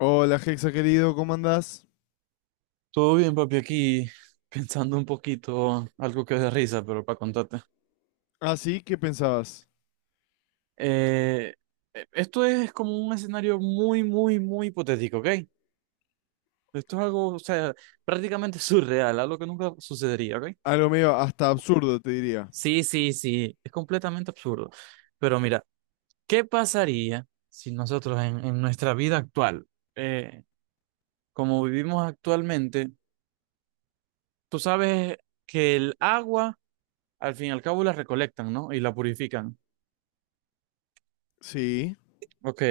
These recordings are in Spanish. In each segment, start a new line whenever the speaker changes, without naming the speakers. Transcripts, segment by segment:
Hola, Hexa querido, ¿cómo andás?
Todo bien, papi, aquí pensando un poquito, algo que es de risa, pero para contarte.
Ah, sí, ¿qué pensabas?
Eh, Esto es como un escenario muy, muy, muy hipotético, ¿ok? Esto es algo, o sea, prácticamente surreal, algo que nunca sucedería, ¿ok?
Algo medio hasta absurdo, te diría.
Sí, sí, sí, es completamente absurdo. Pero mira, ¿qué pasaría si nosotros en nuestra vida actual, eh, como vivimos actualmente, tú sabes que el agua, al fin y al cabo, la recolectan, ¿no? Y la purifican.
Sí.
Ok,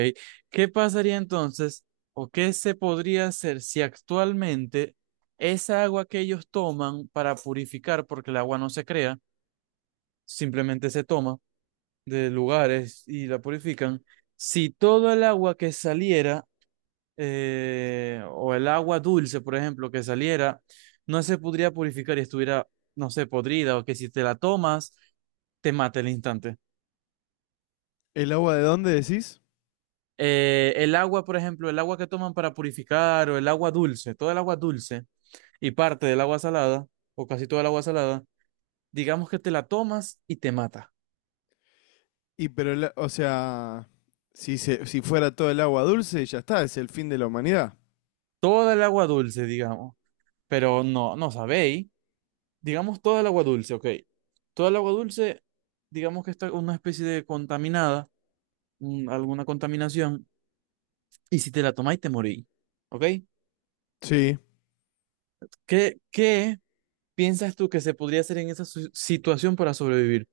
¿qué pasaría entonces o qué se podría hacer si actualmente esa agua que ellos toman para purificar, porque el agua no se crea, simplemente se toma de lugares y la purifican, si todo el agua que saliera, o el agua dulce, por ejemplo, que saliera, no se podría purificar y estuviera, no sé, podrida, o que si te la tomas, ¿te mata el instante?
¿El agua de dónde decís?
El agua, por ejemplo, el agua que toman para purificar o el agua dulce, toda el agua dulce y parte del agua salada, o casi toda el agua salada, digamos que te la tomas y te mata.
Y pero, o sea, si fuera todo el agua dulce, ya está, es el fin de la humanidad.
Toda el agua dulce, digamos, pero no, no sabéis. Digamos toda el agua dulce, ok. Toda el agua dulce, digamos que está una especie de contaminada, alguna contaminación, y si te la tomáis te morís, ok.
Sí.
¿Qué piensas tú que se podría hacer en esa situación para sobrevivir?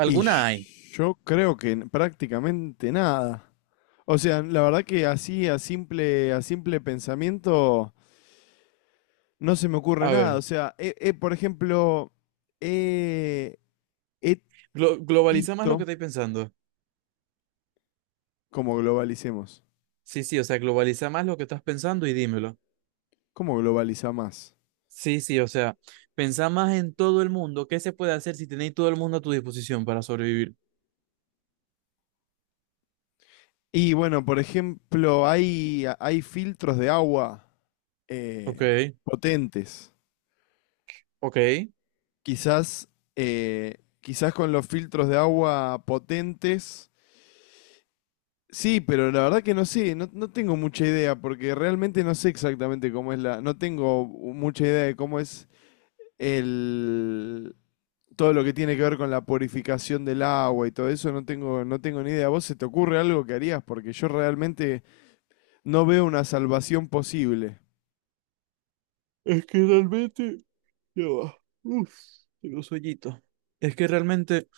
Y
hay?
yo creo que prácticamente nada. O sea, la verdad que así a simple pensamiento no se me ocurre
A
nada.
ver.
O sea, por ejemplo, he, he
Globaliza más lo que
visto,
estáis pensando.
como globalicemos.
Sí, sí, o sea, globaliza más lo que estás pensando y dímelo.
¿Cómo globaliza más?
Sí, sí, o sea, pensá más en todo el mundo. ¿Qué se puede hacer si tenéis todo el mundo a tu disposición para sobrevivir?
Y bueno, por ejemplo, hay filtros de agua
Ok,
eh, potentes.
ok.
Quizás, quizás con los filtros de agua potentes. Sí, pero la verdad que no sé, no tengo mucha idea, porque realmente no sé exactamente cómo es la. No tengo mucha idea de cómo es el. Todo lo que tiene que ver con la purificación del agua y todo eso, no tengo ni idea. ¿Vos se te ocurre algo que harías? Porque yo realmente no veo una salvación posible.
Es que realmente... Ya va. Uf, tengo sueñito. Es que realmente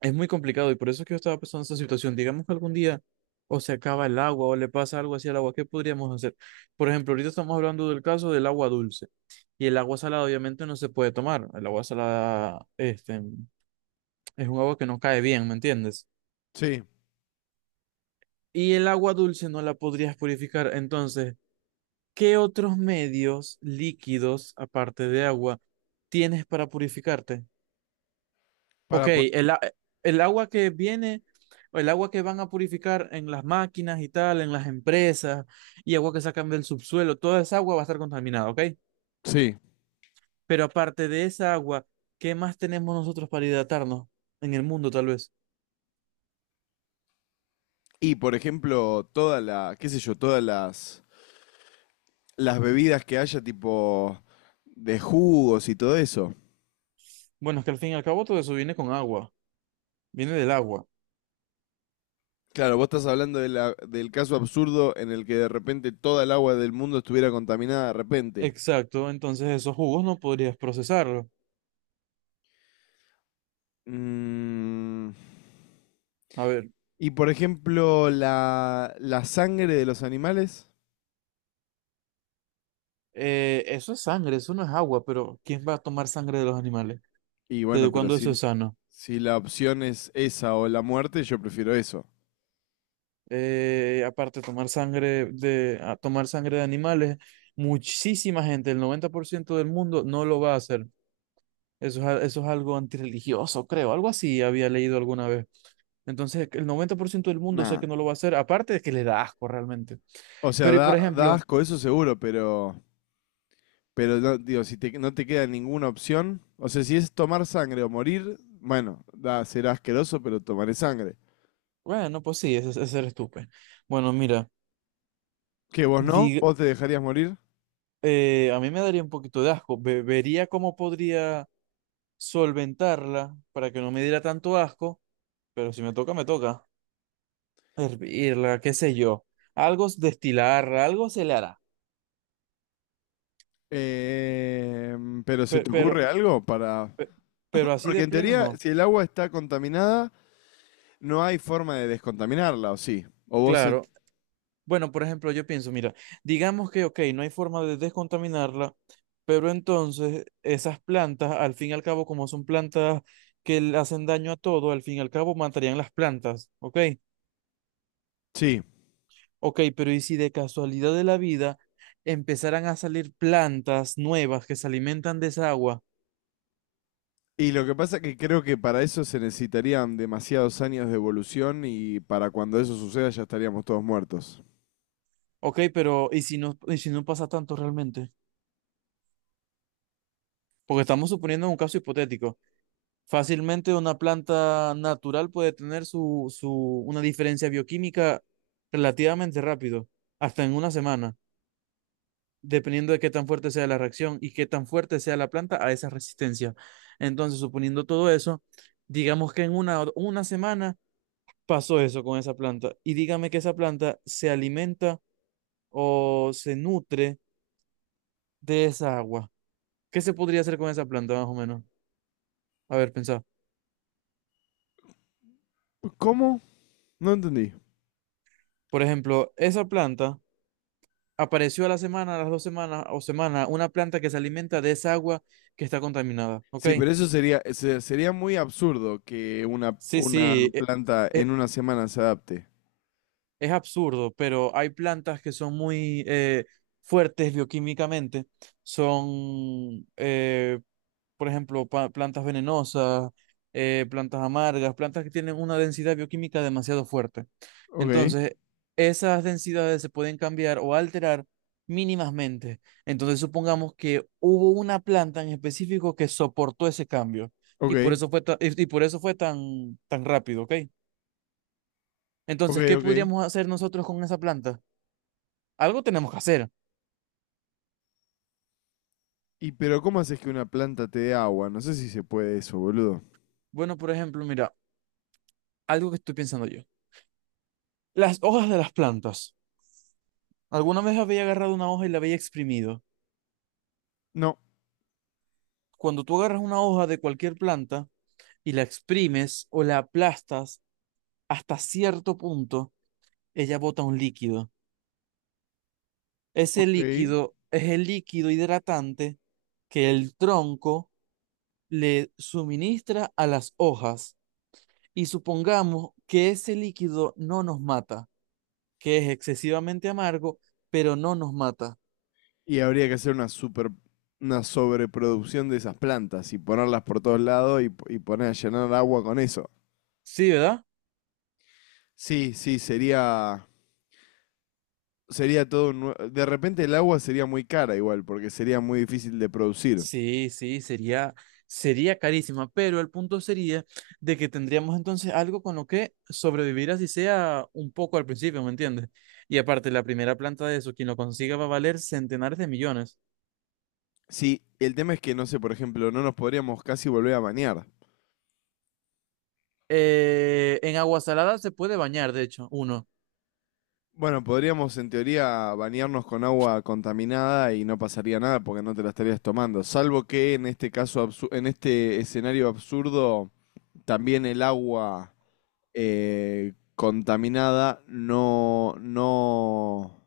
es muy complicado y por eso es que yo estaba pensando en esa situación. Digamos que algún día o se acaba el agua o le pasa algo así al agua, ¿qué podríamos hacer? Por ejemplo, ahorita estamos hablando del caso del agua dulce. Y el agua salada obviamente no se puede tomar. El agua salada, este, es un agua que no cae bien, ¿me entiendes?
Sí,
Y el agua dulce no la podrías purificar. Entonces, ¿qué otros medios líquidos, aparte de agua, tienes para purificarte? Ok,
para po-
el agua que viene, o el agua que van a purificar en las máquinas y tal, en las empresas, y agua que sacan del subsuelo, toda esa agua va a estar contaminada, ¿ok?
sí.
Pero aparte de esa agua, ¿qué más tenemos nosotros para hidratarnos en el mundo, tal vez?
Y por ejemplo, qué sé yo, las bebidas que haya, tipo de jugos y todo eso.
Bueno, es que al fin y al cabo todo eso viene con agua, viene del agua.
Claro, vos estás hablando de del caso absurdo en el que de repente toda el agua del mundo estuviera contaminada de repente.
Exacto, entonces esos jugos no podrías procesarlos.
Mm.
A ver,
Y por ejemplo, la sangre de los animales.
eso es sangre, eso no es agua, pero ¿quién va a tomar sangre de los animales?
Y bueno,
¿Desde
pero
cuándo eso
si,
es sano?
si la opción es esa o la muerte, yo prefiero eso.
Aparte, a tomar sangre de animales, muchísima gente, el 90% del mundo no lo va a hacer. Eso es algo antirreligioso, creo, algo así había leído alguna vez. Entonces, el 90% del mundo sé que no
Nada.
lo va a hacer, aparte de que le da asco realmente.
O sea,
Pero, y por
da
ejemplo,
asco, eso seguro, pero no, digo, no te queda ninguna opción, o sea, si es tomar sangre o morir, bueno, da, será asqueroso, pero tomaré sangre.
bueno, pues sí, ese eres tú, pues. Bueno, mira,
¿Qué, vos no?
dig-
¿Vos te dejarías morir?
a mí me daría un poquito de asco. Vería cómo podría solventarla para que no me diera tanto asco, pero si me toca, me toca. Hervirla, qué sé yo. Destilarla, algo se le hará.
Eh, pero ¿se
Pe-
te
Pero,
ocurre algo para...?
pe- pero, así
Porque
de
en
pleno
teoría,
no.
si el agua está contaminada, no hay forma de descontaminarla, ¿o sí?
Claro, bueno, por ejemplo, yo pienso, mira, digamos que, ok, no hay forma de descontaminarla, pero entonces esas plantas, al fin y al cabo, como son plantas que le hacen daño a todo, al fin y al cabo matarían las plantas, ¿ok?
Sí.
Ok, pero ¿y si de casualidad de la vida empezaran a salir plantas nuevas que se alimentan de esa agua?
Y lo que pasa es que creo que para eso se necesitarían demasiados años de evolución y para cuando eso suceda ya estaríamos todos muertos.
Ok, pero y si no pasa tanto realmente? Porque estamos suponiendo un caso hipotético. Fácilmente una planta natural puede tener una diferencia bioquímica relativamente rápido, hasta en una semana, dependiendo de qué tan fuerte sea la reacción y qué tan fuerte sea la planta a esa resistencia. Entonces, suponiendo todo eso, digamos que en una semana pasó eso con esa planta y dígame que esa planta se alimenta o se nutre de esa agua. ¿Qué se podría hacer con esa planta más o menos? A ver, pensá.
¿Cómo? No entendí.
Por ejemplo, esa planta apareció a la semana, a las dos semanas o semana, una planta que se alimenta de esa agua que está contaminada. ¿Ok?
Sí, pero eso sería, sería muy absurdo que
Sí,
una
sí.
planta
e-
en una semana se adapte.
Es absurdo, pero hay plantas que son muy fuertes bioquímicamente. Son, por ejemplo, plantas venenosas, plantas amargas, plantas que tienen una densidad bioquímica demasiado fuerte.
Ok,
Entonces, esas densidades se pueden cambiar o alterar mínimamente. Entonces, supongamos que hubo una planta en específico que soportó ese cambio y por
ok,
eso fue, y por eso fue tan rápido, ¿ok?
ok,
Entonces, ¿qué
ok.
podríamos hacer nosotros con esa planta? Algo tenemos que hacer.
Y pero ¿cómo haces que una planta te dé agua? No sé si se puede eso, boludo.
Bueno, por ejemplo, mira, algo que estoy pensando yo. Las hojas de las plantas. Alguna vez había agarrado una hoja y la había exprimido.
No,
Cuando tú agarras una hoja de cualquier planta y la exprimes o la aplastas hasta cierto punto, ella bota un líquido. Ese
ok.
líquido es el líquido hidratante que el tronco le suministra a las hojas. Y supongamos que ese líquido no nos mata, que es excesivamente amargo, pero no nos mata.
Y habría que hacer una super, una sobreproducción de esas plantas y ponerlas por todos lados y, y poner a llenar agua con eso.
Sí, ¿verdad?
Sí, sí, sería todo un de repente el agua sería muy cara igual, porque sería muy difícil de producir.
Sí, sí, sería, sería carísima, pero el punto sería de que tendríamos entonces algo con lo que sobrevivir así sea un poco al principio, ¿me entiendes? Y aparte, la primera planta de eso, quien lo consiga va a valer centenares de millones.
Sí, el tema es que, no sé, por ejemplo, no nos podríamos casi volver a bañar.
En agua salada se puede bañar, de hecho, uno.
Bueno, podríamos en teoría bañarnos con agua contaminada y no pasaría nada porque no te la estarías tomando. Salvo que en este caso, en este escenario absurdo, también el agua contaminada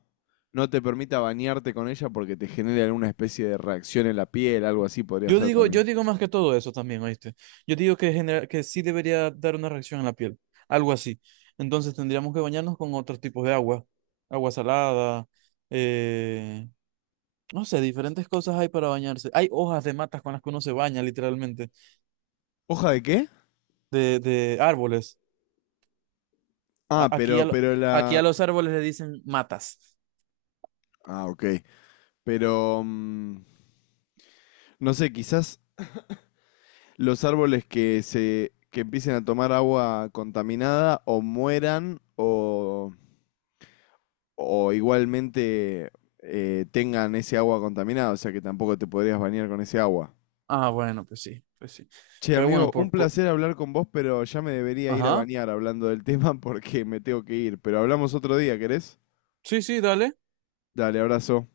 no te permita bañarte con ella porque te genere alguna especie de reacción en la piel, algo así podría ser también.
Yo digo más que todo eso también, ¿oíste? Yo digo que, que sí debería dar una reacción en la piel, algo así. Entonces tendríamos que bañarnos con otros tipos de agua, agua salada, eh. No sé, diferentes cosas hay para bañarse. Hay hojas de matas con las que uno se baña, literalmente,
¿Hoja de qué?
de árboles.
Ah,
Aquí,
pero,
aquí a los árboles le dicen matas.
ah, ok. Pero, mm, no sé, quizás los árboles que empiecen a tomar agua contaminada o mueran o igualmente tengan ese agua contaminada, o sea que tampoco te podrías bañar con ese agua.
Ah, bueno, pues sí, pues sí.
Che,
Pero bueno,
amigo, un
por...
placer hablar con vos, pero ya me debería ir a
Ajá.
bañar hablando del tema porque me tengo que ir. Pero hablamos otro día, ¿querés?
Sí, sí, dale.
Dale, abrazo.